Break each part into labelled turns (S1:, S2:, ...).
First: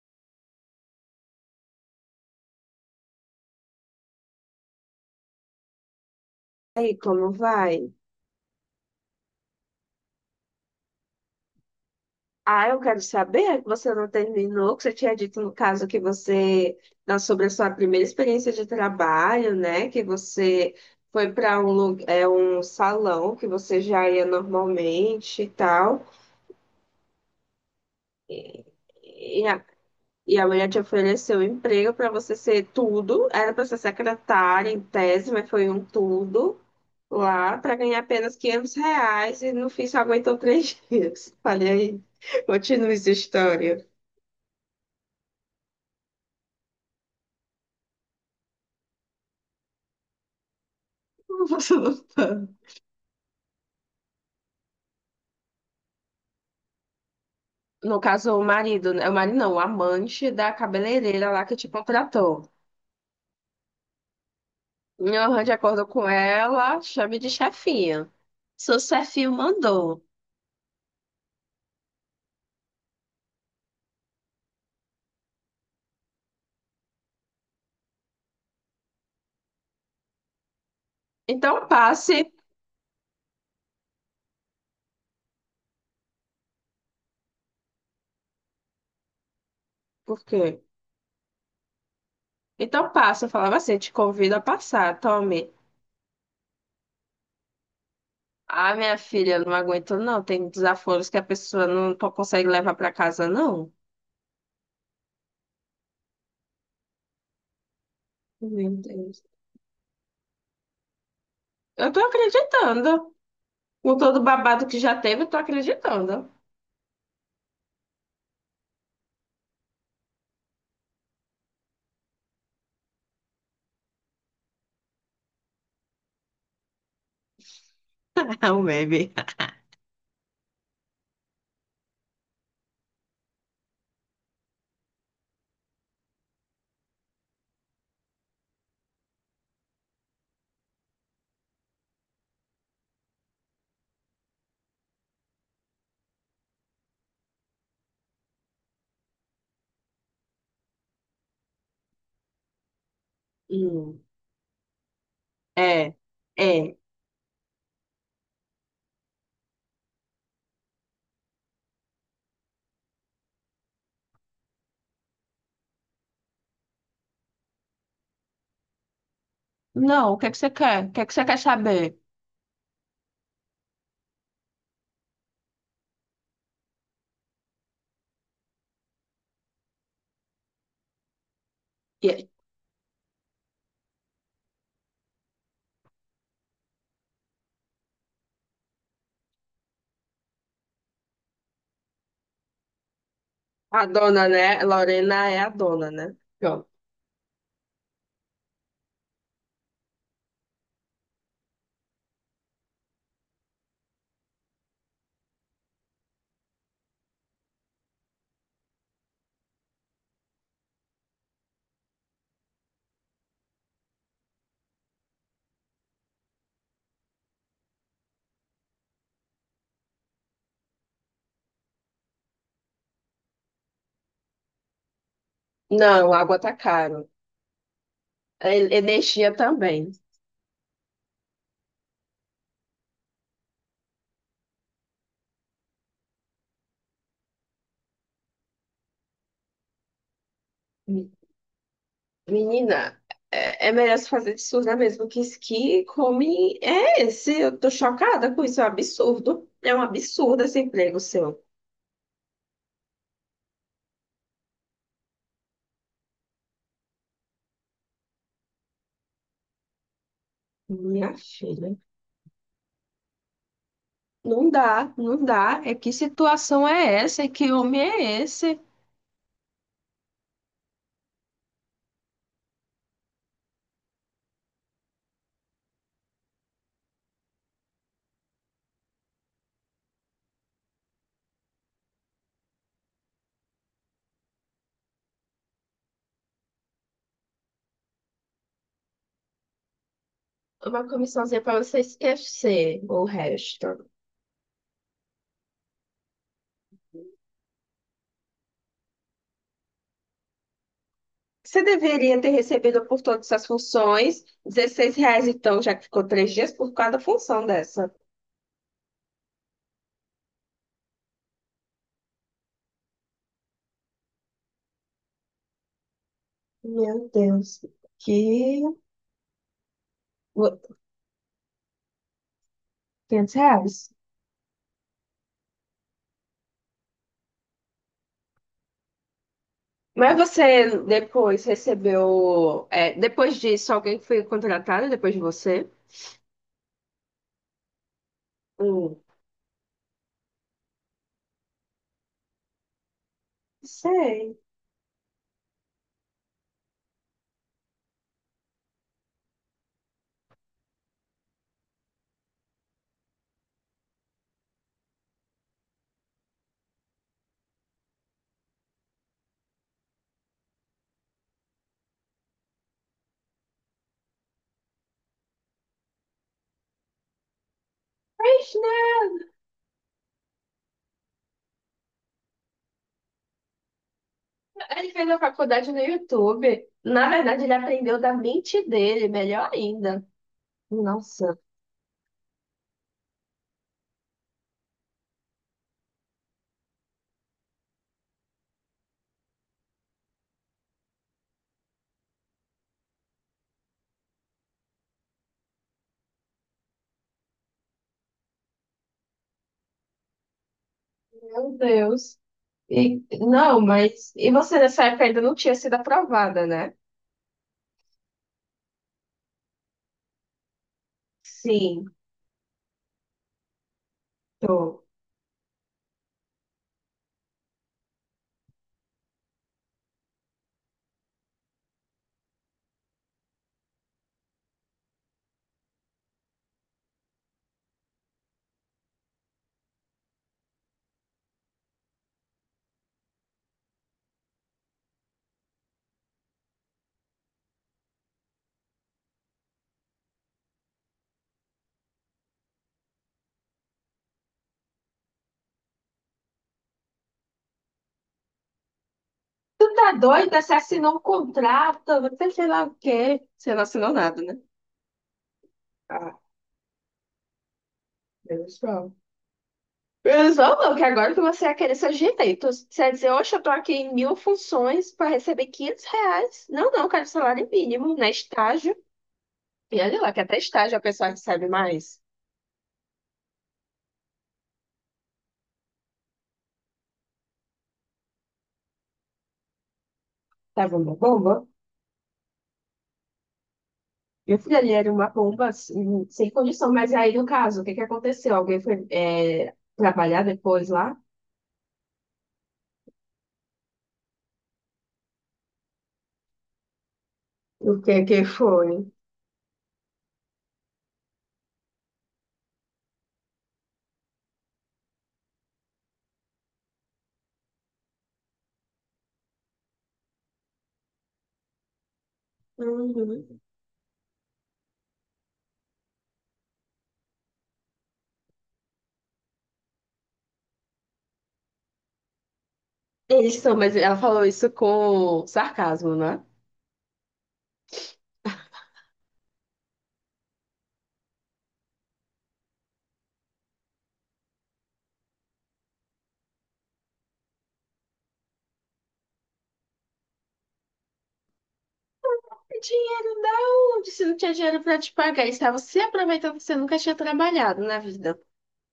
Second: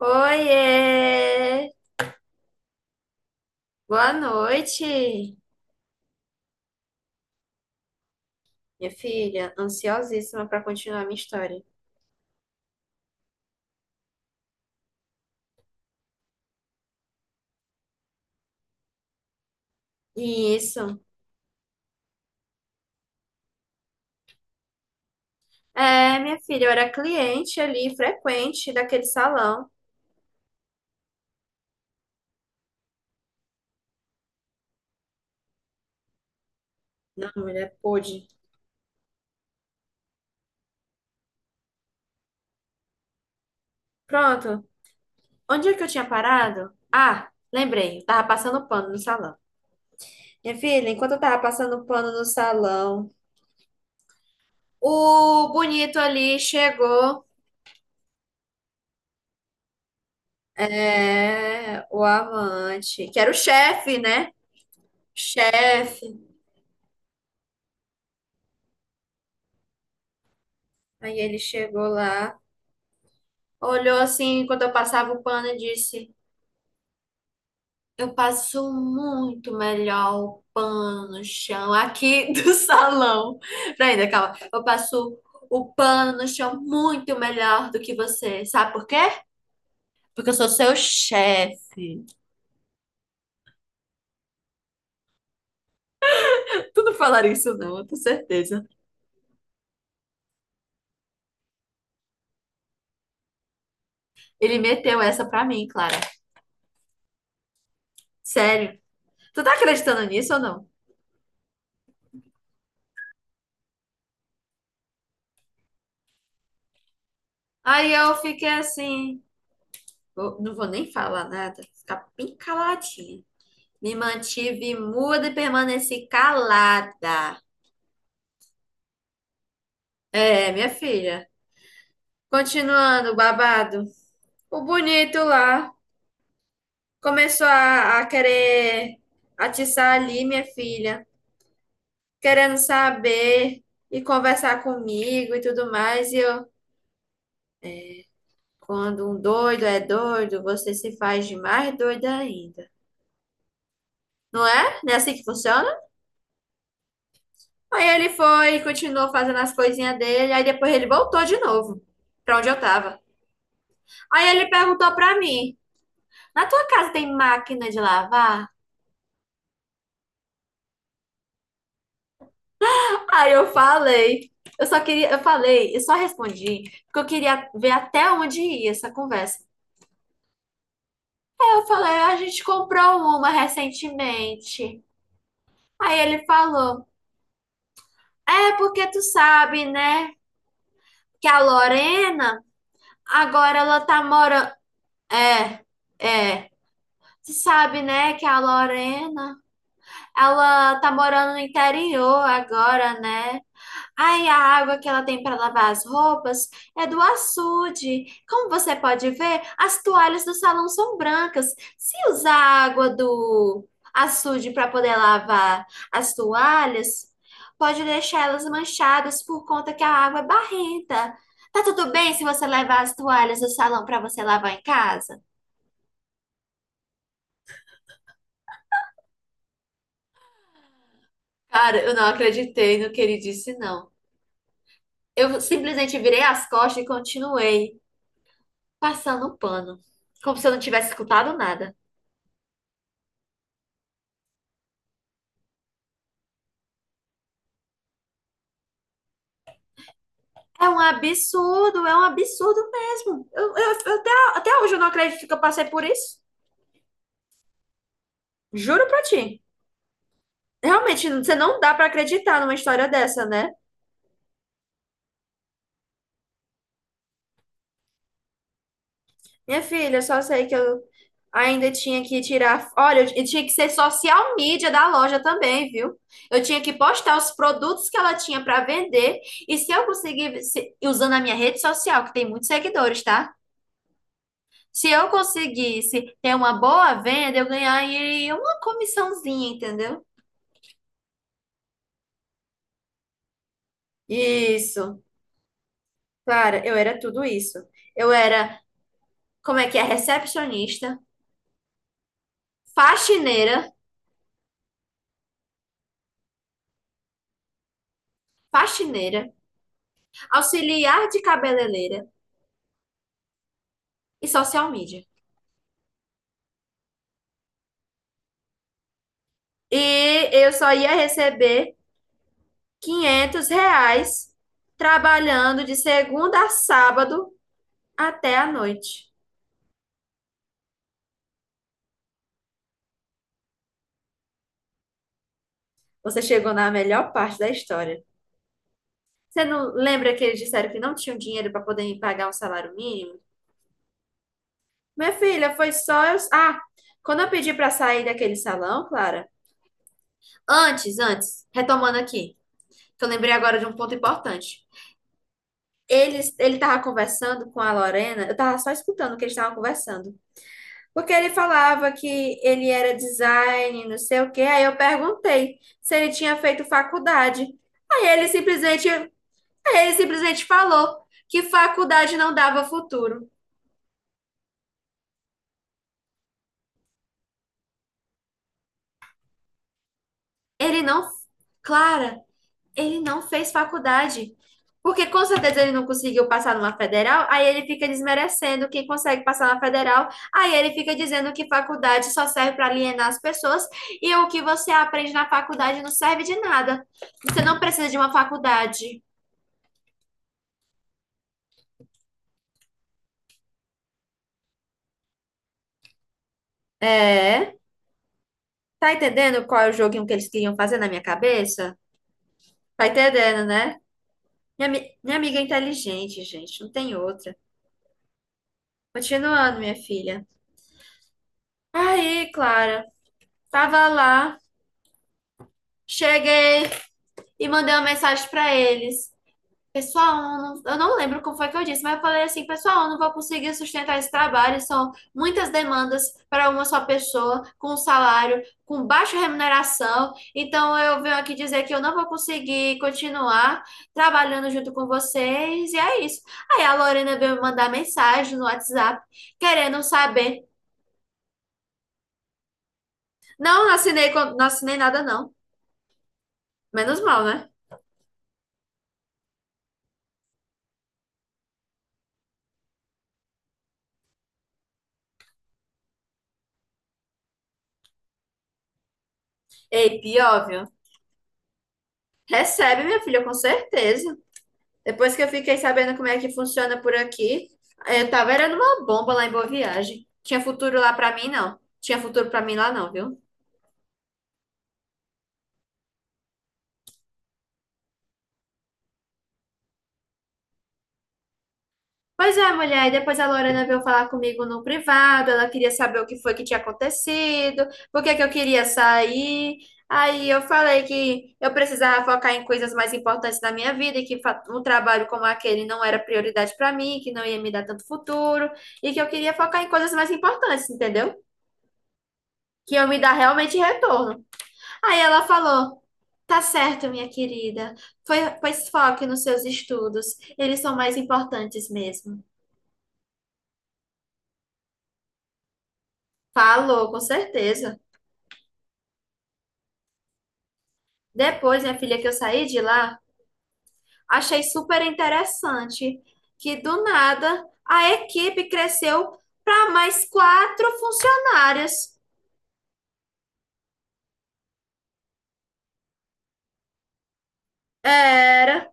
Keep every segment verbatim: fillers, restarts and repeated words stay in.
S1: Oiê! Boa noite,
S2: Aí, como vai?
S1: minha filha. Ansiosíssima para continuar minha história.
S2: Ah, eu quero saber que você não terminou, que você tinha dito no caso que você, na- sobre a sua primeira experiência de trabalho, né? Que você
S1: Isso.
S2: foi para um, lu- é, um salão que você já ia normalmente e tal.
S1: É, minha filha, eu era cliente ali, frequente daquele
S2: E a,
S1: salão.
S2: e a mulher te ofereceu emprego para você ser tudo. Era para ser secretária em tese, mas foi um tudo
S1: Não,
S2: lá
S1: mulher,
S2: para ganhar
S1: pôde.
S2: apenas quinhentos reais e no fim só aguentou três dias. Falei aí, continua essa história.
S1: Pronto. Onde é que eu tinha parado? Ah, lembrei. Eu tava passando pano no salão. Minha filha, enquanto eu tava
S2: Você
S1: passando
S2: não
S1: pano no
S2: tá.
S1: salão, o bonito ali chegou.
S2: No caso, o marido, né? O marido não, o amante da cabeleireira lá que te
S1: É, o
S2: contratou.
S1: amante, que era o chefe, né?
S2: Eu arranjo acordo com
S1: Chefe.
S2: ela, chame de chefinha. Seu chefinho mandou.
S1: Aí ele chegou lá, olhou assim quando eu passava o pano e disse: eu passo muito melhor o pano no
S2: Então
S1: chão aqui
S2: passe.
S1: do salão. Peraí, ainda, calma. Eu passo o pano no chão muito melhor do que você. Sabe por quê?
S2: Por
S1: Porque eu
S2: quê?
S1: sou seu chefe.
S2: Então passa. Eu falava assim, te convido a passar, tome.
S1: Tu não falaria isso, não, eu tenho certeza.
S2: Ah, minha filha, não aguento não. Tem desaforos que a pessoa não po- consegue levar para casa, não.
S1: Ele meteu essa pra mim, Clara.
S2: Meu
S1: Sério.
S2: Deus.
S1: Tu tá acreditando nisso ou não?
S2: Eu tô acreditando. Com todo o babado que já teve, eu tô acreditando.
S1: Aí eu fiquei assim. vou- Não vou nem falar nada, ficar bem caladinha. Me mantive muda e permaneci calada.
S2: É um meme.
S1: É, minha filha. Continuando, o babado. O bonito lá começou a, a querer atiçar ali, minha filha, querendo saber e conversar comigo e tudo mais. E eu, quando um doido é doido, você se faz de mais doida ainda. Não é? Não é assim que funciona?
S2: É, é.
S1: Aí ele foi e continuou fazendo as coisinhas dele. Aí depois ele voltou de novo pra onde eu tava. Aí ele perguntou pra mim: na tua casa tem máquina de lavar?
S2: Não, o que é que você quer? O que é que você quer saber?
S1: Aí eu falei. Eu só queria, eu falei, eu só respondi, porque eu queria ver até onde ia essa conversa. Aí eu falei: "Ah, a
S2: E
S1: gente comprou uma recentemente." Aí ele falou: é porque tu sabe, né, que a Lorena agora ela
S2: a
S1: tá
S2: dona,
S1: morando.
S2: né? Lorena é a
S1: É,
S2: dona, né?
S1: é.
S2: Pronto.
S1: Tu sabe, né, que a Lorena ela tá morando no interior agora, né? Ai, a água que ela tem para lavar as roupas é do açude. Como você pode ver, as toalhas do salão são brancas. Se usar a água do açude para poder lavar as toalhas, pode deixar elas manchadas por conta que a água é barrenta. Tá tudo bem se você levar as toalhas do salão para você lavar em casa?
S2: Não, água tá caro. E- Energia também.
S1: Cara, eu não acreditei no que ele disse, não. Eu simplesmente virei as costas e continuei passando o pano, como se eu não tivesse escutado nada.
S2: Menina, é, é melhor se fazer de surda mesmo, que isso que come é esse. Eu tô chocada com isso, é um absurdo. É um absurdo esse
S1: É um
S2: emprego seu.
S1: absurdo, é um absurdo mesmo. Eu, eu- eu até, até hoje eu não acredito que eu passei por isso. Juro pra ti. Realmente,
S2: Minha
S1: você não dá
S2: filha,
S1: pra acreditar numa história dessa, né?
S2: não dá, não dá. É que situação é essa? É que homem é esse?
S1: Minha filha, eu só sei que eu ainda tinha que tirar. Olha, eu tinha que ser social media da loja também, viu? Eu tinha que postar os produtos que ela tinha pra vender. E se eu conseguisse, usando a minha rede social, que tem muitos seguidores, tá? Se eu conseguisse ter uma boa venda, eu ganharia uma comissãozinha, entendeu?
S2: Uma comissãozinha para você esquecer o resto.
S1: Isso. Cara, eu era tudo isso. Eu era, como é que é? Recepcionista,
S2: Você deveria ter recebido por todas as
S1: faxineira,
S2: funções dezesseis reais, então, já que ficou três dias por cada função dessa.
S1: faxineira, auxiliar de cabeleireira e social media.
S2: Meu Deus, que...
S1: E eu só ia receber
S2: 500
S1: quinhentos
S2: reais?
S1: reais trabalhando de segunda a sábado até a noite.
S2: Mas você depois recebeu. É, depois disso, alguém foi contratado depois de você?
S1: Você chegou na melhor parte da história.
S2: Hum,
S1: Você não lembra que eles disseram que não tinham dinheiro para poder me pagar um salário mínimo?
S2: sei.
S1: Minha filha, foi só eu. Ah, quando eu pedi para sair daquele salão, Clara. Antes, antes, retomando aqui, que eu lembrei agora de um ponto importante. Eles, ele estava conversando com a Lorena, eu estava só escutando o que eles estavam conversando. Porque ele falava que ele era design, não sei o quê. Aí eu perguntei se ele tinha feito faculdade. Aí ele
S2: Mas,
S1: simplesmente,
S2: né,
S1: aí ele simplesmente falou que faculdade não dava futuro.
S2: ele fez a faculdade no YouTube. Na verdade, ele aprendeu da mente dele, melhor ainda.
S1: Ele não,
S2: Nossa,
S1: Clara, ele não fez faculdade. Porque com certeza ele não conseguiu passar numa federal, aí ele fica desmerecendo quem consegue passar na federal, aí ele fica dizendo que faculdade só serve para alienar as pessoas e o que você aprende na faculdade não serve de nada. Você não precisa de uma faculdade.
S2: meu Deus. E, não, mas. E você nessa época ainda não tinha sido aprovada, né?
S1: É, tá entendendo qual é o joguinho que eles queriam fazer na minha cabeça?
S2: Sim,
S1: Tá entendendo, né? Minha,
S2: tô.
S1: ami- minha amiga é inteligente, gente, não tem outra. Continuando, minha filha. Aí, Clara, tava lá, cheguei. E mandei uma mensagem pra eles. Pessoal, eu não, eu não lembro como foi que eu disse, mas eu falei assim: pessoal, eu não vou conseguir sustentar esse trabalho, são muitas demandas para uma só pessoa, com um salário, com baixa remuneração, então eu venho aqui dizer que eu não vou conseguir continuar trabalhando junto com vocês, e é isso. Aí a Lorena veio me mandar mensagem no WhatsApp,
S2: Tu
S1: querendo
S2: tá doida?
S1: saber.
S2: Você assinou um contrato, você sei lá o quê. Você não
S1: Não, não
S2: assinou
S1: assinei,
S2: nada,
S1: con-
S2: né?
S1: não assinei nada, não.
S2: Ah,
S1: Menos mal, né?
S2: menos mal. Menos mal não, que agora que você ia querer seus direitos. Você ia dizer, oxe, eu tô aqui em mil funções pra receber quinhentos reais. Não, não, eu quero salário mínimo, né? Estágio. E
S1: Ei,
S2: olha lá, que até
S1: pior, viu?
S2: estágio a pessoa recebe mais.
S1: Recebe, minha filha, com certeza. Depois que eu fiquei sabendo como é que funciona por aqui, eu tava era numa bomba lá em Boa Viagem. Tinha
S2: Tava
S1: futuro lá
S2: uma
S1: pra mim,
S2: bomba.
S1: não. Tinha futuro pra mim lá, não, viu?
S2: Meu filho, ali era uma bomba assim, sem condição, mas aí no caso, o que que aconteceu? Alguém foi é, trabalhar depois lá?
S1: Pois é, mulher. E depois a Lorena veio falar comigo no privado. Ela queria saber o que foi que tinha acontecido,
S2: O que
S1: por que
S2: que
S1: que eu queria
S2: foi?
S1: sair. Aí eu falei que eu precisava focar em coisas mais importantes da minha vida e que fa- um trabalho como aquele não era prioridade pra mim, que não ia me dar tanto futuro e que eu queria focar em coisas mais importantes, entendeu? Que eu me dar
S2: Uhum.
S1: realmente retorno. Aí ela falou: tá certo, minha querida. Foi- Pois foque nos seus estudos. Eles são mais importantes mesmo.
S2: Eles são, mas ela falou isso com sarcasmo, né?
S1: Falou, com certeza. Depois, minha filha, que eu saí de lá, achei super interessante que do nada a equipe cresceu para mais quatro funcionárias.
S2: Dinheiro não, disse não tinha dinheiro para te pagar, estava se aproveitando que você nunca tinha trabalhado na vida.
S1: Era,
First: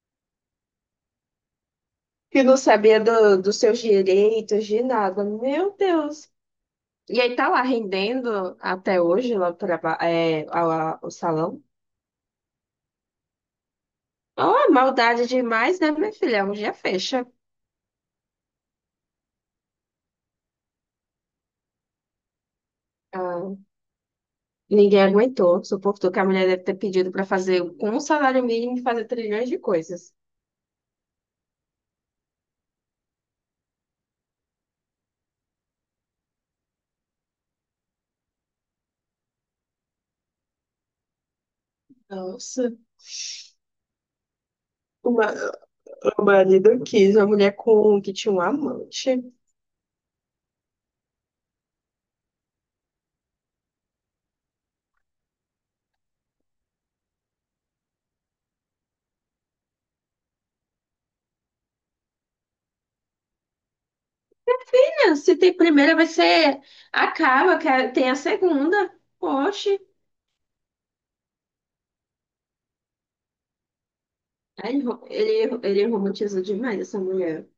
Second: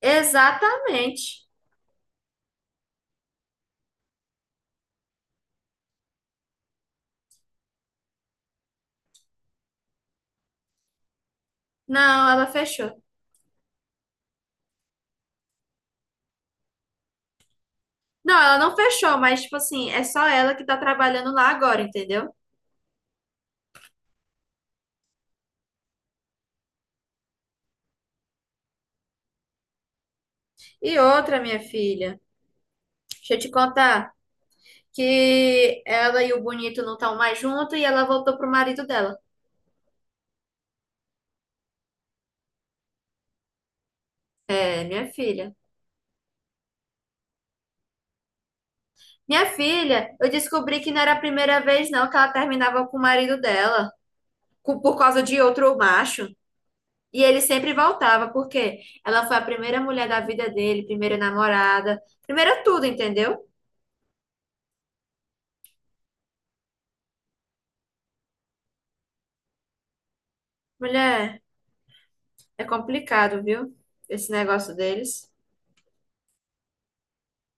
S1: exatamente.
S2: Que não sabia do, dos seus direitos, de nada. Meu Deus. E aí tá lá rendendo até hoje lá o traba- é, a- a- o salão.
S1: Não, ela fechou.
S2: Oh, maldade demais, né, minha filha? Um dia fecha.
S1: Não, ela não fechou, mas, tipo assim, é só ela que tá trabalhando lá agora, entendeu?
S2: Ah, ninguém aguentou, suportou que a mulher deve ter pedido para fazer com um salário mínimo fazer trilhões de coisas.
S1: E outra, minha filha. Deixa eu te contar que ela e o bonito não estão mais juntos e ela voltou pro marido dela.
S2: Nossa,
S1: É, minha
S2: o ma-
S1: filha.
S2: o marido quis uma mulher com que tinha um amante.
S1: Minha filha, eu descobri que não era a primeira vez não que ela terminava com o marido dela, co- por causa de outro macho. E ele sempre voltava, porque ela foi a primeira mulher da vida dele, primeira namorada, primeira tudo, entendeu?
S2: É, se tem primeira, vai ser. Acaba, que a- tem a segunda. Poxa.
S1: Mulher, é complicado, viu? Esse negócio
S2: Aí Ele, ro-
S1: deles.
S2: ele, ele romantizou demais essa mulher.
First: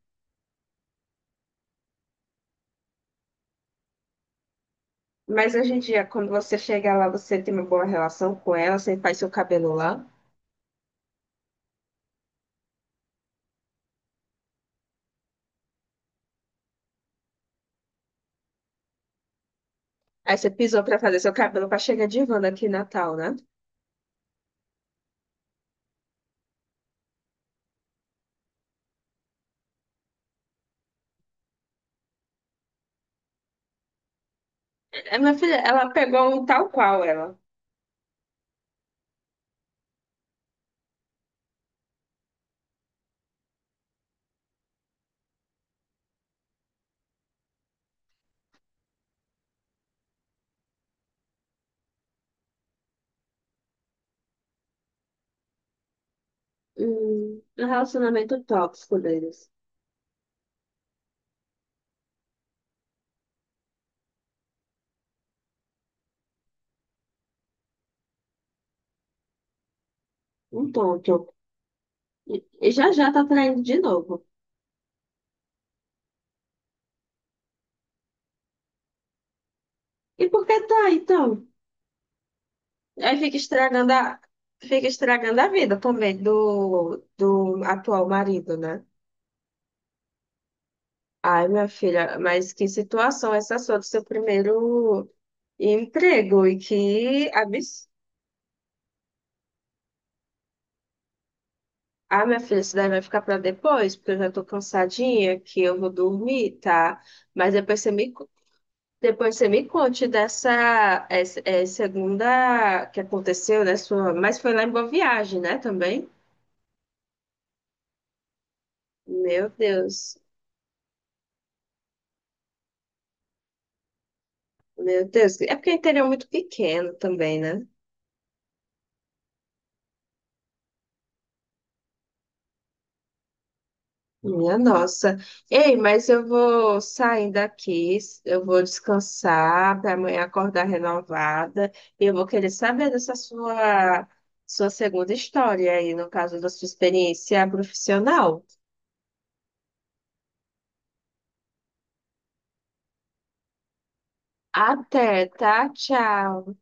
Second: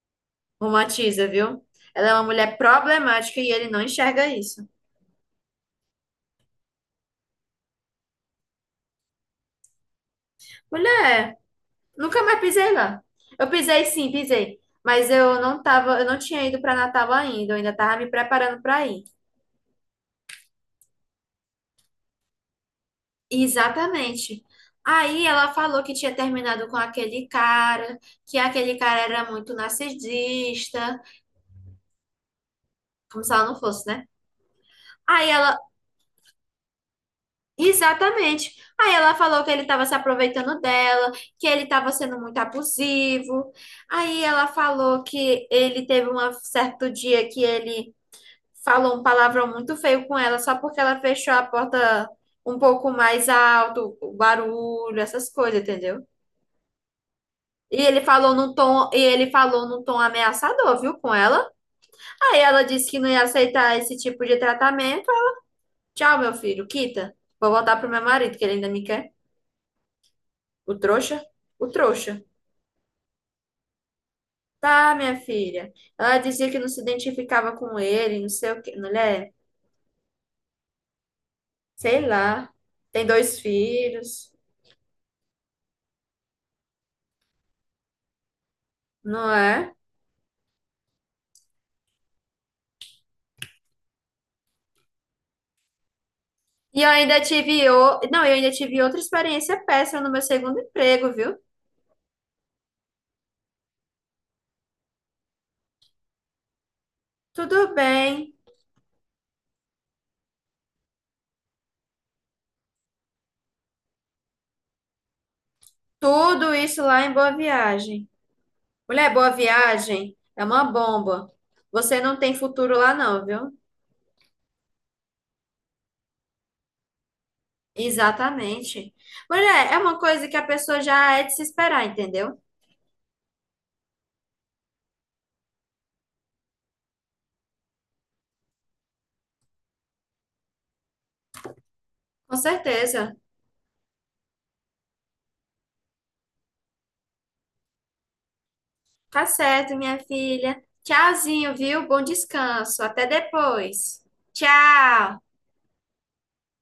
S1: Romantiza, viu? Ela é uma mulher problemática e ele não enxerga isso.
S2: Mas hoje em dia, quando você chega lá, você tem uma boa relação com ela, você faz seu cabelo lá.
S1: Mulher, nunca mais pisei lá. Eu pisei sim, pisei. Mas eu não tava, eu não tinha ido para Natal ainda, eu ainda tava me preparando para ir.
S2: Aí você pisou pra fazer seu cabelo pra chegar de Wanda aqui em Natal, né?
S1: Exatamente. Aí ela falou que tinha terminado com aquele cara, que aquele cara era muito narcisista, como se ela não fosse, né?
S2: É,
S1: Aí
S2: minha filha,
S1: ela,
S2: ela pegou um tal qual ela.
S1: exatamente. Aí ela falou que ele estava se aproveitando dela, que ele estava sendo muito abusivo. Aí ela falou que ele teve um certo dia que ele falou um palavrão muito feio com ela só porque ela fechou a porta um pouco mais alto, o barulho, essas coisas, entendeu?
S2: Um, um
S1: E ele falou
S2: relacionamento
S1: num tom, e
S2: tóxico
S1: ele
S2: deles.
S1: falou num tom ameaçador, viu, com ela. Aí ela disse que não ia aceitar esse tipo de tratamento. Tchau, meu filho, quita. Vou voltar pro meu marido, que ele ainda me quer.
S2: Um
S1: O trouxa?
S2: tonto.
S1: O trouxa.
S2: E, e já já tá traindo de novo.
S1: Tá, minha filha. Ela dizia que não se identificava com ele, não sei o quê. Mulher,
S2: E por que tá, então?
S1: sei lá. Tem
S2: Aí fica
S1: dois
S2: estragando a,
S1: filhos,
S2: fica estragando a vida também do, do atual marido, né?
S1: não é?
S2: Ai, minha filha, mas que situação essa sua do seu primeiro emprego? E
S1: E eu ainda
S2: que
S1: tive,
S2: absurdo.
S1: o... não, eu ainda tive outra experiência péssima no meu segundo emprego, viu?
S2: Ah, minha filha, isso daí vai ficar para depois, porque eu já tô cansadinha, que eu vou dormir, tá? Mas
S1: Tudo
S2: depois você me, co-
S1: bem,
S2: depois você me conte dessa essa, é, segunda que aconteceu, né? Sua, mas foi lá em Boa Viagem, né, também?
S1: tudo isso lá em Boa Viagem. Mulher, Boa
S2: Meu Deus,
S1: Viagem é uma bomba. Você não tem futuro lá não, viu?
S2: meu Deus. É porque o interior é muito pequeno também, né?
S1: Exatamente. Mulher, é uma coisa que a pessoa já é de se esperar, entendeu?
S2: Minha nossa. Ei, mas eu vou saindo aqui, eu vou descansar para amanhã acordar renovada. E eu vou
S1: Com
S2: querer saber
S1: certeza.
S2: dessa sua, sua segunda história aí, no caso da sua experiência profissional.
S1: Tá certo, minha filha. Tchauzinho, viu? Bom descanso. Até depois. Tchau.
S2: Até, tá? Tchau.